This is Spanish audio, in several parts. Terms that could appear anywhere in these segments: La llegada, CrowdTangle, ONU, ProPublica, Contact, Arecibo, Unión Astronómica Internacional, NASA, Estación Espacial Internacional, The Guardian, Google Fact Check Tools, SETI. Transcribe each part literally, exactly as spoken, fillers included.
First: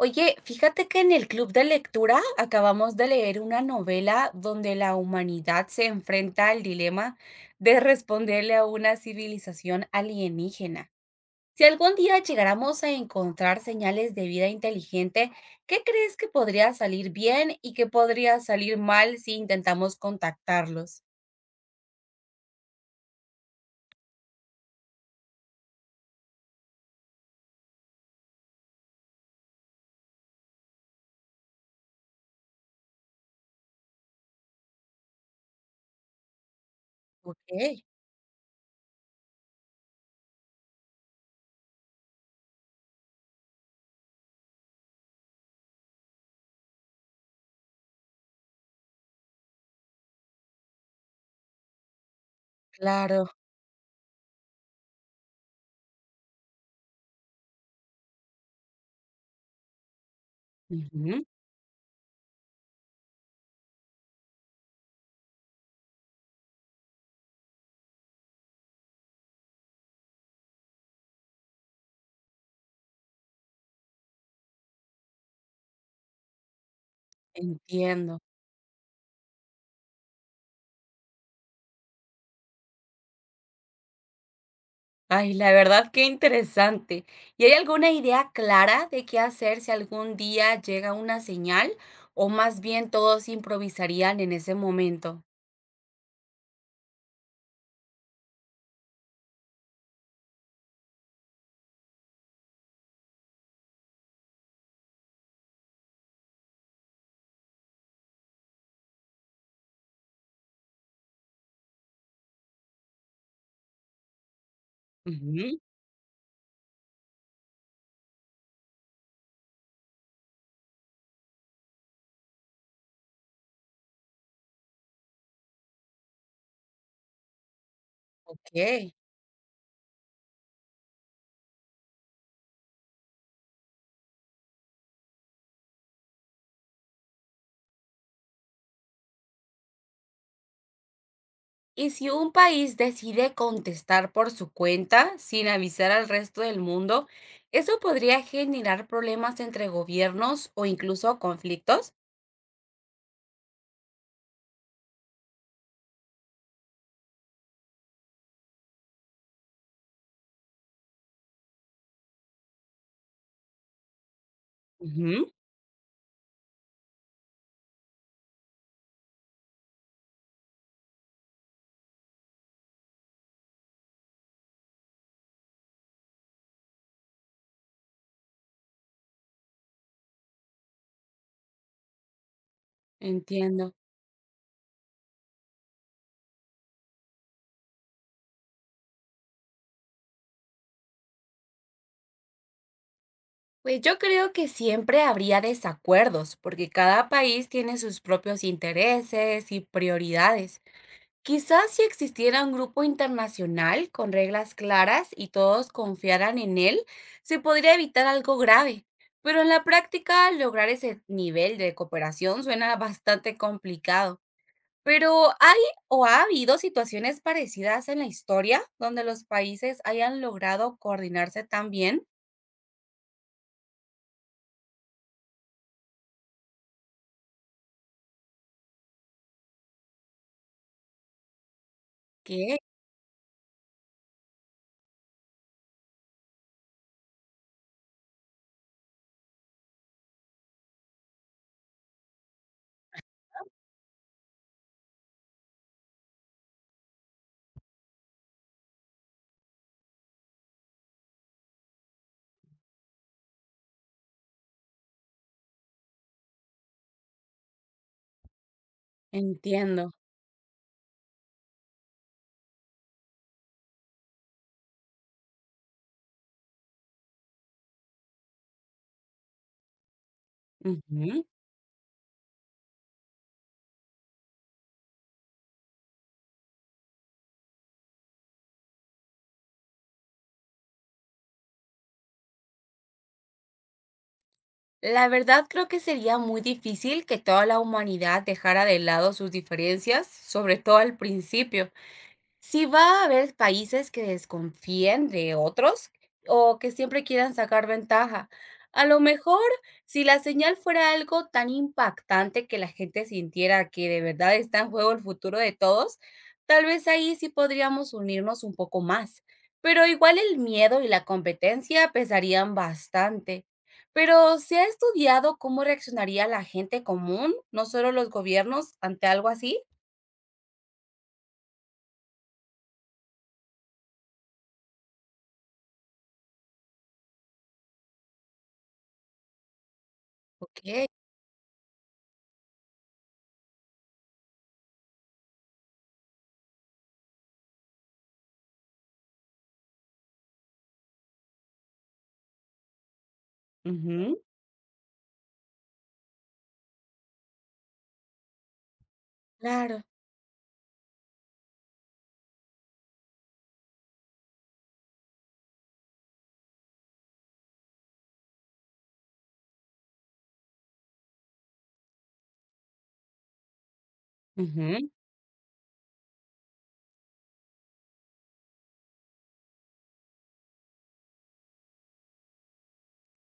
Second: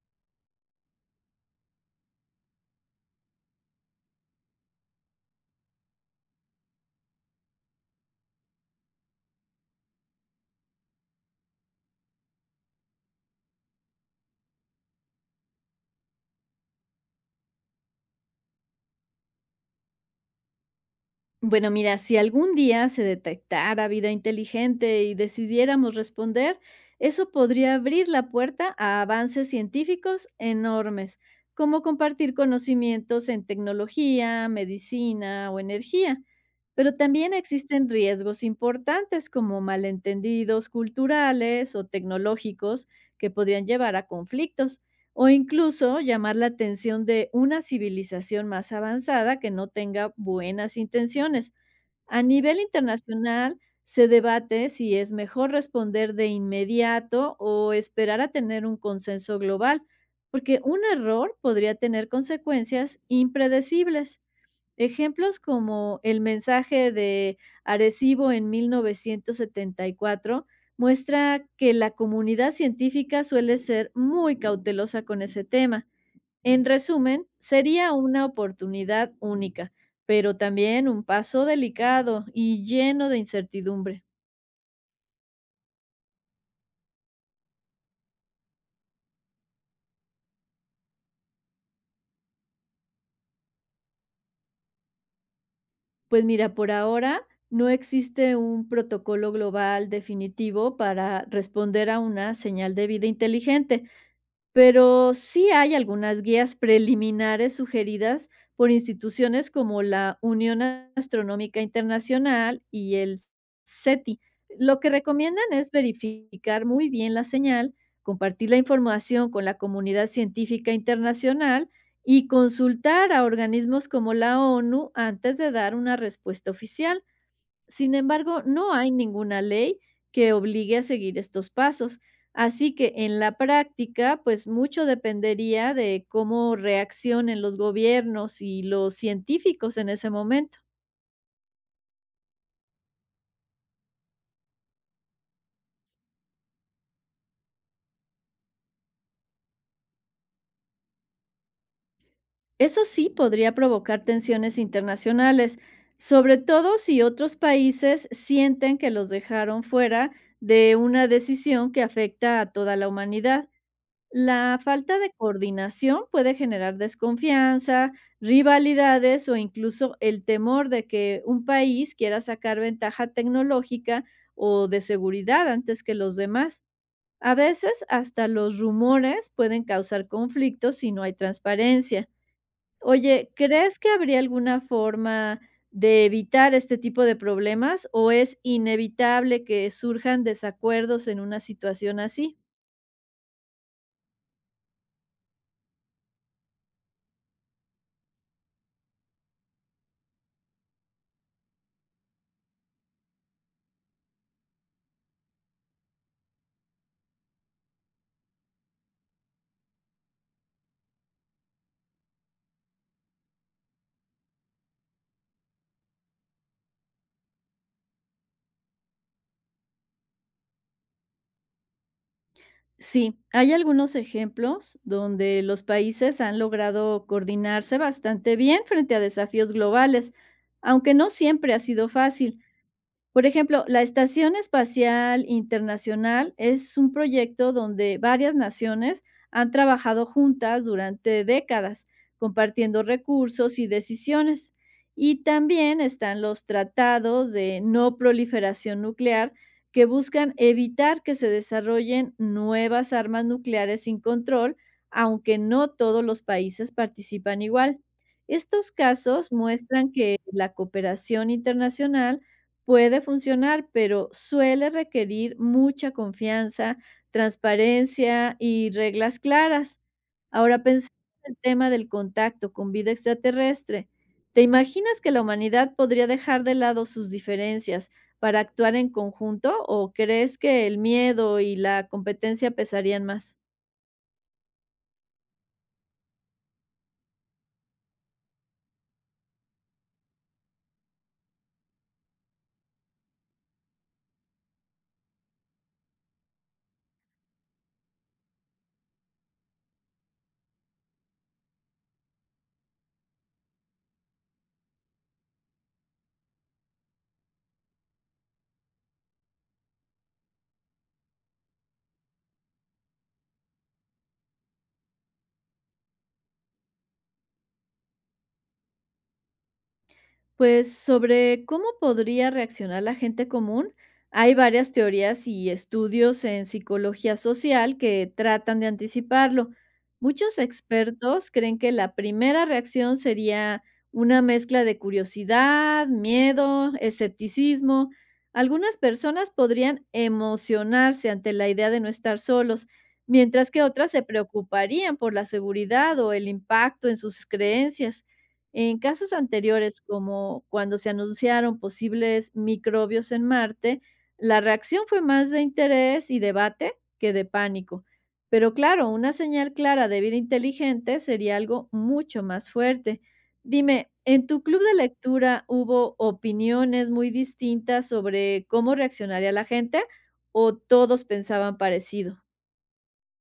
Oye, fíjate que en el club de lectura acabamos de leer una novela donde la humanidad se enfrenta al dilema de responderle a una civilización alienígena. Si algún día llegáramos a encontrar señales de vida inteligente, ¿qué crees que podría salir bien y qué podría salir mal si intentamos contactarlos? Bueno, mira, si algún día se detectara vida inteligente y decidiéramos responder, eso podría abrir la puerta a avances científicos enormes, como compartir conocimientos en tecnología, medicina o energía. Pero también Ok, existen riesgos importantes como malentendidos culturales o tecnológicos que podrían llevar a conflictos. O incluso llamar la atención de una civilización más avanzada que no tenga buenas intenciones. A nivel claro. internacional, se debate si es mejor responder de inmediato o esperar a tener un consenso global, porque un Ujú, error podría tener consecuencias impredecibles. Ejemplos como el mensaje de Arecibo en mil novecientos setenta y cuatro muestra que la comunidad científica suele ser muy cautelosa con ese tema. En resumen, sería entiendo. una oportunidad única, pero también un paso delicado y lleno de incertidumbre. Ay, la verdad qué interesante. ¿Y hay alguna idea clara de qué hacer si algún día llega una señal o más bien todos improvisarían en ese momento? Pues mira, por ahora no existe un protocolo global definitivo para responder a una señal de vida inteligente. Pero sí hay algunas guías preliminares sugeridas por instituciones como la Unión Astronómica Internacional y el SETI. Lo que recomiendan Ujú, es verificar muy bien la señal, compartir la información con la comunidad científica internacional y consultar a organismos como la ONU antes de dar una respuesta oficial. Sin embargo, ok. no hay ninguna ley que obligue a seguir estos pasos, así que en la práctica, pues mucho dependería de cómo reaccionen los gobiernos y los científicos en ese momento. Y si un país decide contestar por su cuenta sin avisar al resto del mundo, ¿eso podría generar problemas entre gobiernos o incluso conflictos? Eso sí podría provocar tensiones internacionales, sobre todo si otros países sienten que los dejaron fuera de una decisión que afecta a toda la humanidad. La falta de Ujú. coordinación puede generar desconfianza, rivalidades o incluso el temor de que un país quiera sacar ventaja tecnológica o de seguridad antes que los demás. A veces hasta los rumores pueden causar conflictos si no hay transparencia. Oye, Entiendo. ¿crees que habría alguna forma de evitar este tipo de problemas o es inevitable que surjan desacuerdos en una situación así? Pues yo creo que siempre habría desacuerdos, porque cada país tiene sus propios intereses y prioridades. Quizás si existiera un grupo internacional con reglas claras y todos confiaran en él, se podría evitar algo grave. Pero en la práctica, lograr ese nivel de cooperación suena bastante complicado. Pero ¿hay o ha habido situaciones parecidas en la historia donde los países hayan logrado coordinarse tan bien? Sí, hay algunos ejemplos donde los países han logrado coordinarse bastante bien frente a desafíos globales, aunque no siempre ha sido fácil. Que Por ejemplo, la Estación Espacial Internacional es un proyecto donde varias naciones han trabajado juntas durante décadas, compartiendo recursos y decisiones. Y también están los tratados de no proliferación nuclear que buscan evitar que se desarrollen nuevas armas nucleares sin control, aunque no todos los países participan igual. Estos casos entiendo. muestran que la cooperación internacional puede funcionar, pero suele requerir mucha confianza, transparencia y reglas claras. Ahora pensando Ujú. en el tema del contacto con vida extraterrestre, ¿te imaginas que la humanidad podría dejar de lado sus diferencias para actuar en conjunto o crees que el miedo y la competencia pesarían más? La verdad creo que sería muy difícil que toda la humanidad dejara de lado sus diferencias, sobre todo al principio. Sí va a haber países que desconfíen de otros o que siempre quieran sacar ventaja. A lo mejor, si la señal fuera algo tan impactante que la gente sintiera que de verdad está en juego el futuro de todos, tal vez ahí sí podríamos unirnos un poco más. Pero igual el miedo y la competencia pesarían bastante. Pero ¿se ha estudiado cómo reaccionaría la gente común, no solo los gobiernos, ante algo así? Pues sobre cómo podría reaccionar la gente común, hay varias teorías y estudios en psicología social que tratan de anticiparlo. Muchos Ok. expertos creen que la primera reacción sería una mezcla de curiosidad, miedo, escepticismo. Algunas personas podrían emocionarse ante la idea de no estar solos, mientras que otras se Ujú, preocuparían por la seguridad o el impacto en sus creencias. En casos claro. anteriores, como cuando se anunciaron posibles microbios en Marte, la reacción fue más de interés y debate que de pánico. Pero claro, una señal clara de vida inteligente sería algo mucho más fuerte. Dime, ¿en tu club de Ujú. lectura hubo opiniones muy distintas sobre cómo reaccionaría la gente o todos pensaban parecido?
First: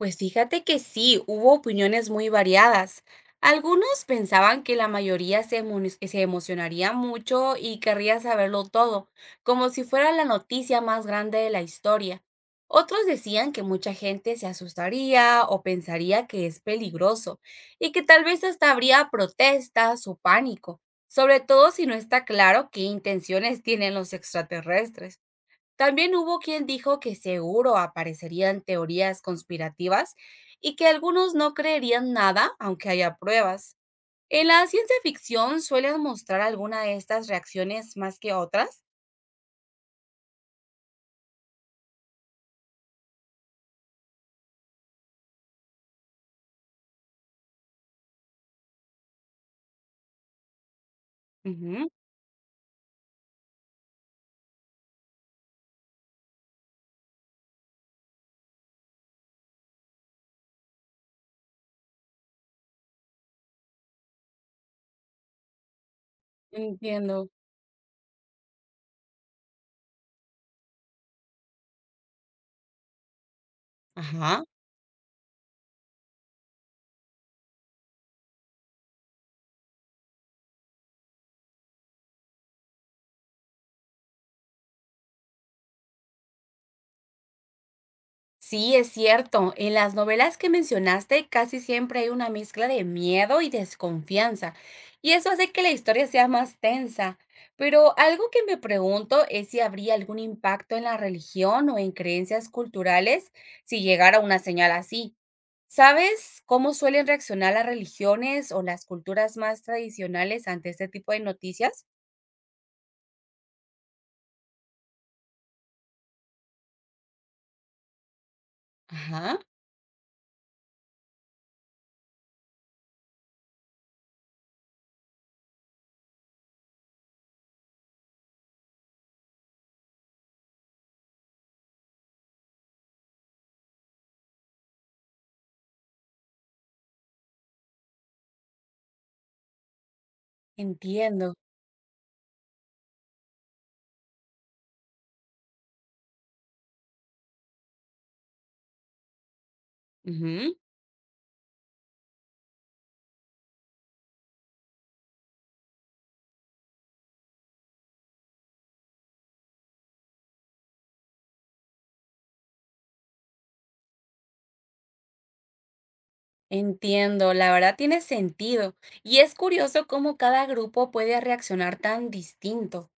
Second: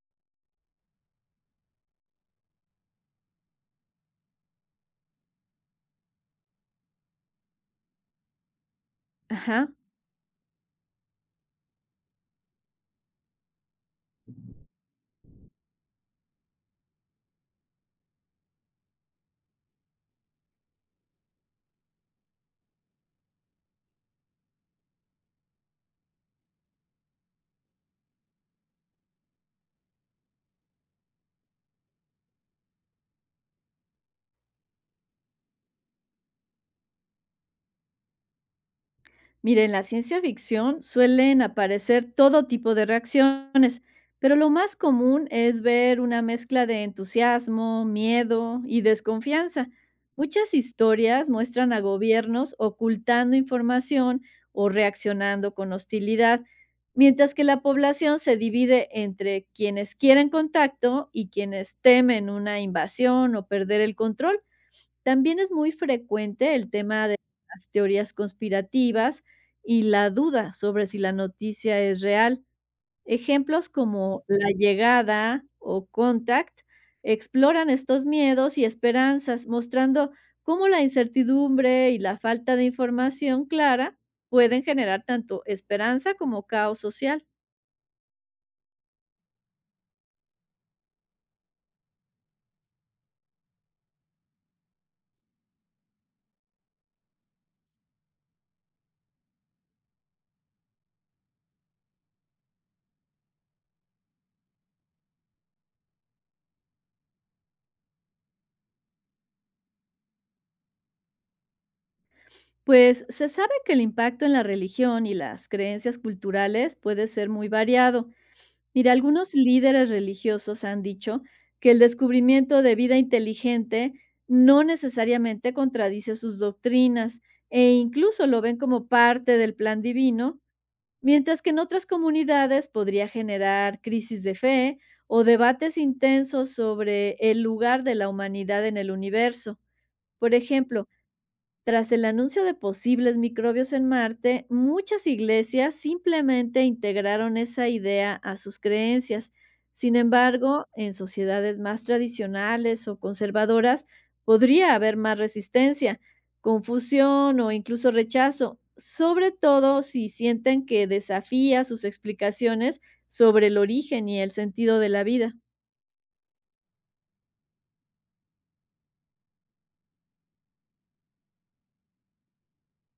Pues fíjate que sí, hubo opiniones muy variadas. Algunos pensaban que la mayoría se, emo- se emocionaría mucho y querría saberlo todo, como Ajá. si fuera la noticia más grande de la historia. Otros decían que mucha gente se asustaría o pensaría que es peligroso y que tal vez hasta habría protestas o pánico, sobre todo si no está claro qué intenciones tienen los extraterrestres. También hubo quien dijo que seguro aparecerían teorías conspirativas y que algunos no creerían nada aunque haya pruebas. En la ciencia ficción suelen mostrar alguna de estas reacciones más que otras. Mire, en la ciencia ficción suelen aparecer todo tipo de reacciones, pero lo más común es ver una mezcla de entusiasmo, miedo y desconfianza. Muchas historias muestran a Ujú, gobiernos ocultando información o reaccionando con hostilidad, mientras que la población se divide entre quienes quieren contacto y quienes temen una invasión o perder el control. También es muy frecuente el tema de entiendo. las teorías conspirativas y la duda sobre si la noticia es real. Ejemplos como Ajá. La llegada o Contact exploran estos miedos y esperanzas, mostrando cómo la incertidumbre y la falta de información clara pueden generar tanto esperanza como caos social. Sí, es cierto. En las novelas que mencionaste casi siempre hay una mezcla de miedo y desconfianza, y eso hace que la historia sea más tensa. Pero algo que me pregunto es si habría algún impacto en la religión o en creencias culturales si llegara una señal así. ¿Sabes cómo suelen reaccionar las religiones o las culturas más tradicionales ante este tipo de noticias? Pues se sabe que el impacto en la religión y las creencias culturales puede ser muy variado. Mira, algunos Ajá, líderes religiosos han dicho que el descubrimiento de vida inteligente no necesariamente contradice sus doctrinas e incluso lo ven como parte del plan divino, mientras que en otras comunidades podría generar crisis de fe o debates intensos sobre el lugar de la humanidad en el universo. Por ejemplo, entiendo. tras el anuncio de posibles microbios en Marte, muchas iglesias simplemente integraron esa idea a sus creencias. Sin Ujú. embargo, en sociedades más tradicionales o conservadoras podría haber más resistencia, confusión o incluso rechazo, sobre todo si sienten que desafía sus explicaciones sobre el origen y el sentido de la vida. Entiendo, la verdad tiene sentido. Y es curioso cómo cada grupo puede reaccionar tan distinto.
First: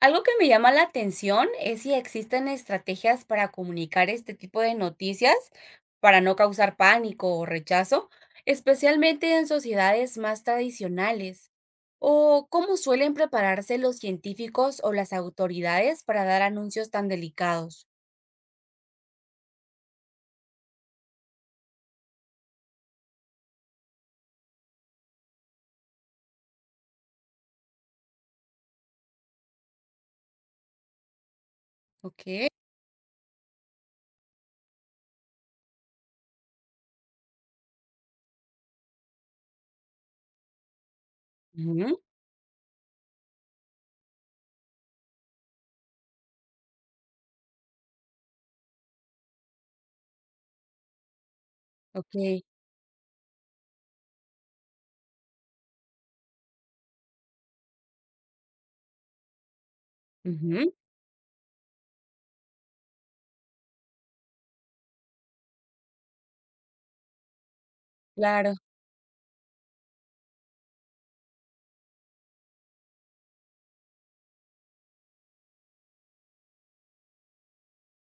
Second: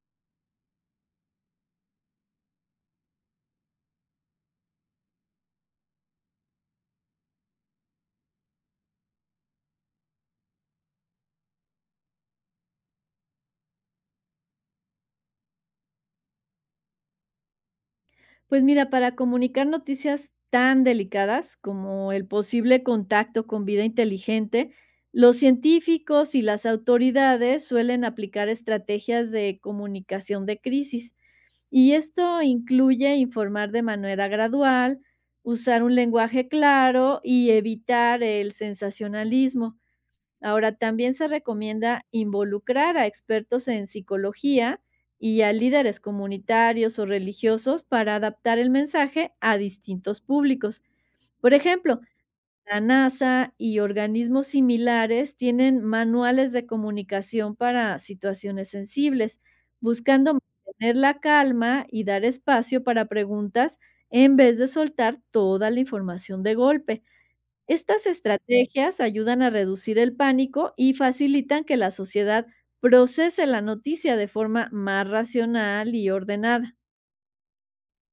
Algo que me llama la atención es si existen estrategias para comunicar este tipo de noticias para no causar pánico o rechazo, especialmente en sociedades más tradicionales. O cómo suelen prepararse los científicos o las autoridades para dar anuncios tan delicados. Pues mira, para comunicar noticias tan delicadas como el posible contacto con vida inteligente, los científicos y las autoridades suelen aplicar estrategias de comunicación de crisis. Y esto Ok. incluye informar de manera gradual, usar un lenguaje claro y evitar el sensacionalismo. Ahora, también se Ujú, recomienda involucrar a expertos en psicología y a líderes comunitarios o religiosos para adaptar el mensaje a distintos públicos. Por ejemplo, ok. la NASA y organismos similares tienen manuales de comunicación para situaciones sensibles, buscando Ujú, mantener la calma y dar espacio para preguntas en vez de soltar toda la información de golpe. Estas claro. estrategias ayudan a reducir el pánico y facilitan que la sociedad procese la noticia de forma más racional y ordenada.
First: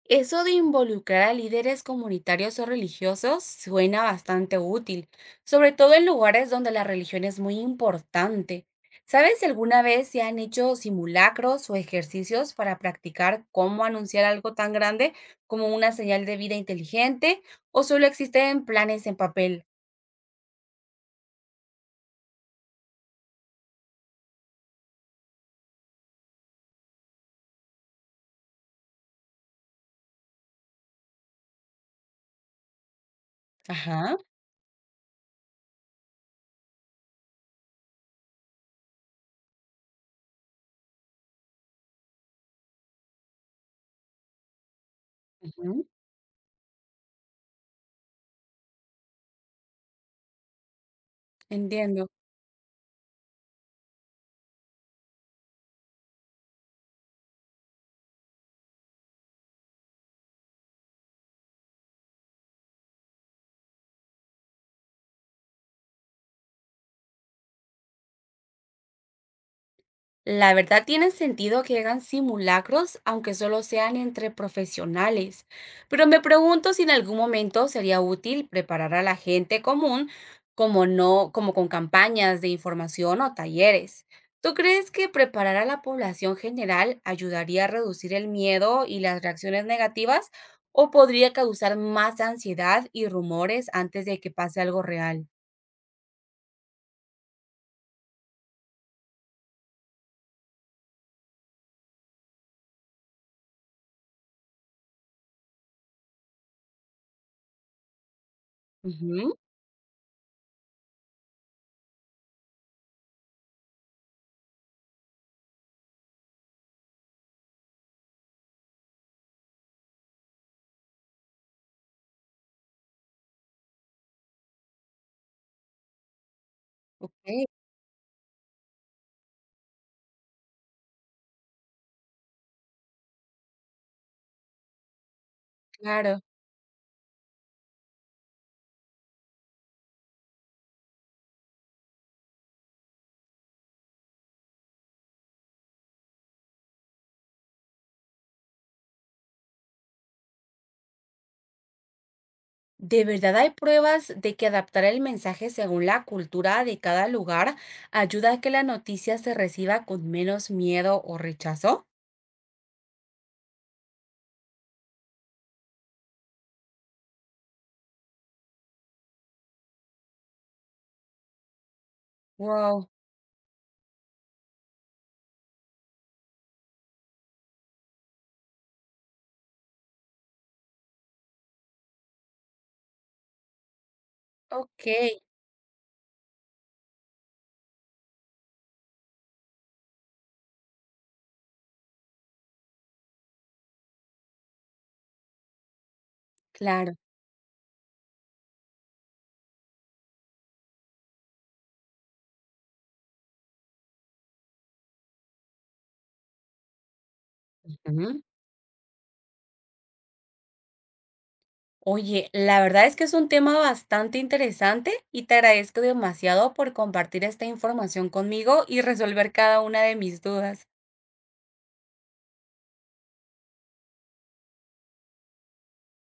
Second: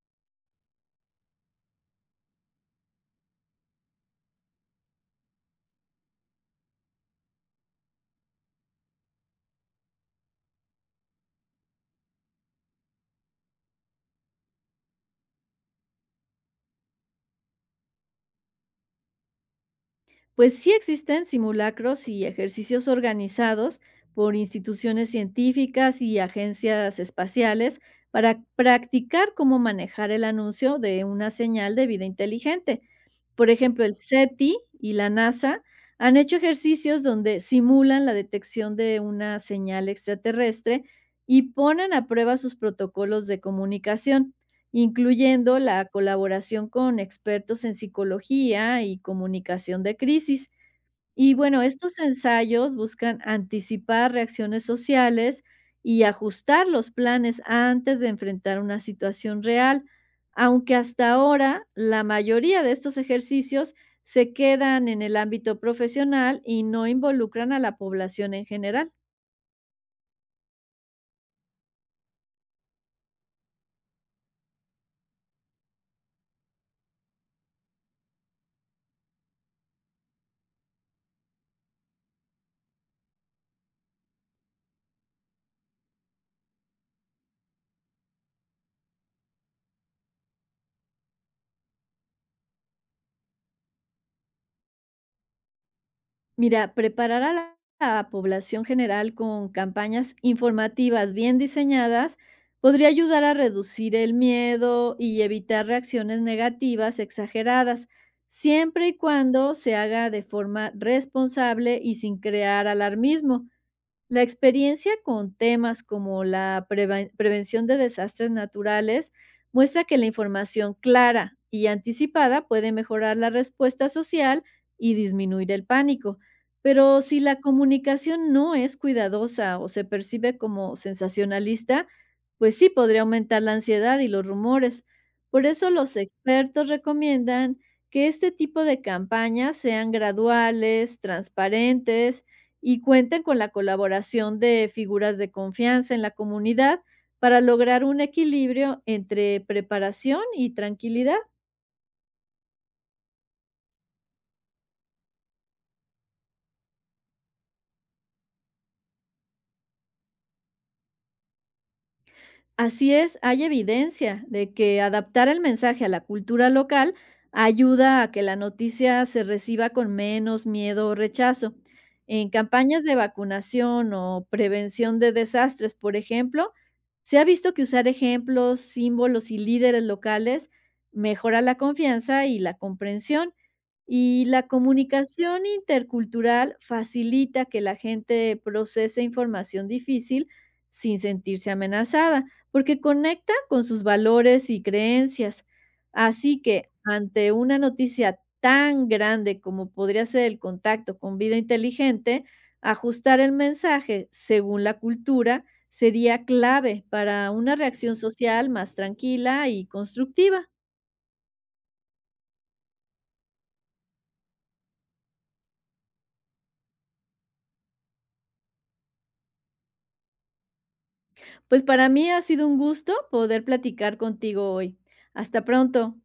Eso de involucrar a líderes comunitarios o religiosos suena bastante útil, sobre todo en lugares donde la religión es muy importante. ¿Sabes si alguna vez se han hecho simulacros o ejercicios para practicar cómo anunciar algo tan grande como una señal de vida inteligente o solo existen planes en papel? Pues sí existen simulacros y ejercicios organizados por instituciones científicas y agencias espaciales para practicar cómo manejar el anuncio de una señal de vida inteligente. Por ejemplo, el Ajá, SETI y la NASA han hecho ejercicios donde simulan la detección de una señal extraterrestre y ponen a prueba sus protocolos de comunicación, incluyendo ujú, la colaboración con expertos en psicología y comunicación de crisis. Y bueno, estos entiendo. ensayos buscan anticipar reacciones sociales y ajustar los planes antes de enfrentar una situación real, aunque hasta ahora la mayoría de estos ejercicios se quedan en el ámbito profesional y no involucran a la población en general. La verdad tiene sentido que hagan simulacros, aunque solo sean entre profesionales, pero me pregunto si en algún momento sería útil preparar a la gente común como no, como con campañas de información o talleres. ¿Tú crees que preparar a la población general ayudaría a reducir el miedo y las reacciones negativas o podría causar más ansiedad y rumores antes de que pase algo real? Mira, preparar a la la población general con campañas informativas bien diseñadas podría ayudar a reducir el miedo y evitar reacciones negativas exageradas, siempre y Ujú, cuando se haga de forma responsable y sin crear alarmismo. La experiencia con temas como la preven- prevención de desastres naturales muestra que la información clara y anticipada puede mejorar la respuesta social y disminuir el pánico. Pero si la ok, comunicación no es cuidadosa o se percibe como sensacionalista, pues sí podría aumentar la ansiedad y los rumores. Por eso los claro. expertos recomiendan que este tipo de campañas sean graduales, transparentes y cuenten con la colaboración de figuras de confianza en la comunidad para lograr un equilibrio entre preparación y tranquilidad. ¿De verdad hay pruebas de que adaptar el mensaje según la cultura de cada lugar ayuda a que la noticia se reciba con menos miedo o rechazo? Así es, hay evidencia de que adaptar el mensaje a la cultura local ayuda a que la noticia se reciba con menos miedo o rechazo. En campañas Wow, de vacunación o prevención de desastres, por ejemplo, se ha visto que usar ejemplos, símbolos y líderes locales mejora la confianza y la comprensión. Y la ok, comunicación intercultural facilita que la gente procese información difícil sin sentirse amenazada porque conecta con sus valores y creencias. Así que claro. ante una noticia tan grande como podría ser el contacto con vida inteligente, ajustar el mensaje según la cultura sería clave para una reacción Ujú. social más tranquila y constructiva. Oye, la verdad es que es un tema bastante interesante y te agradezco demasiado por compartir esta información conmigo y resolver cada una de mis dudas. Pues para mí ha sido un gusto poder platicar contigo hoy. Hasta pronto.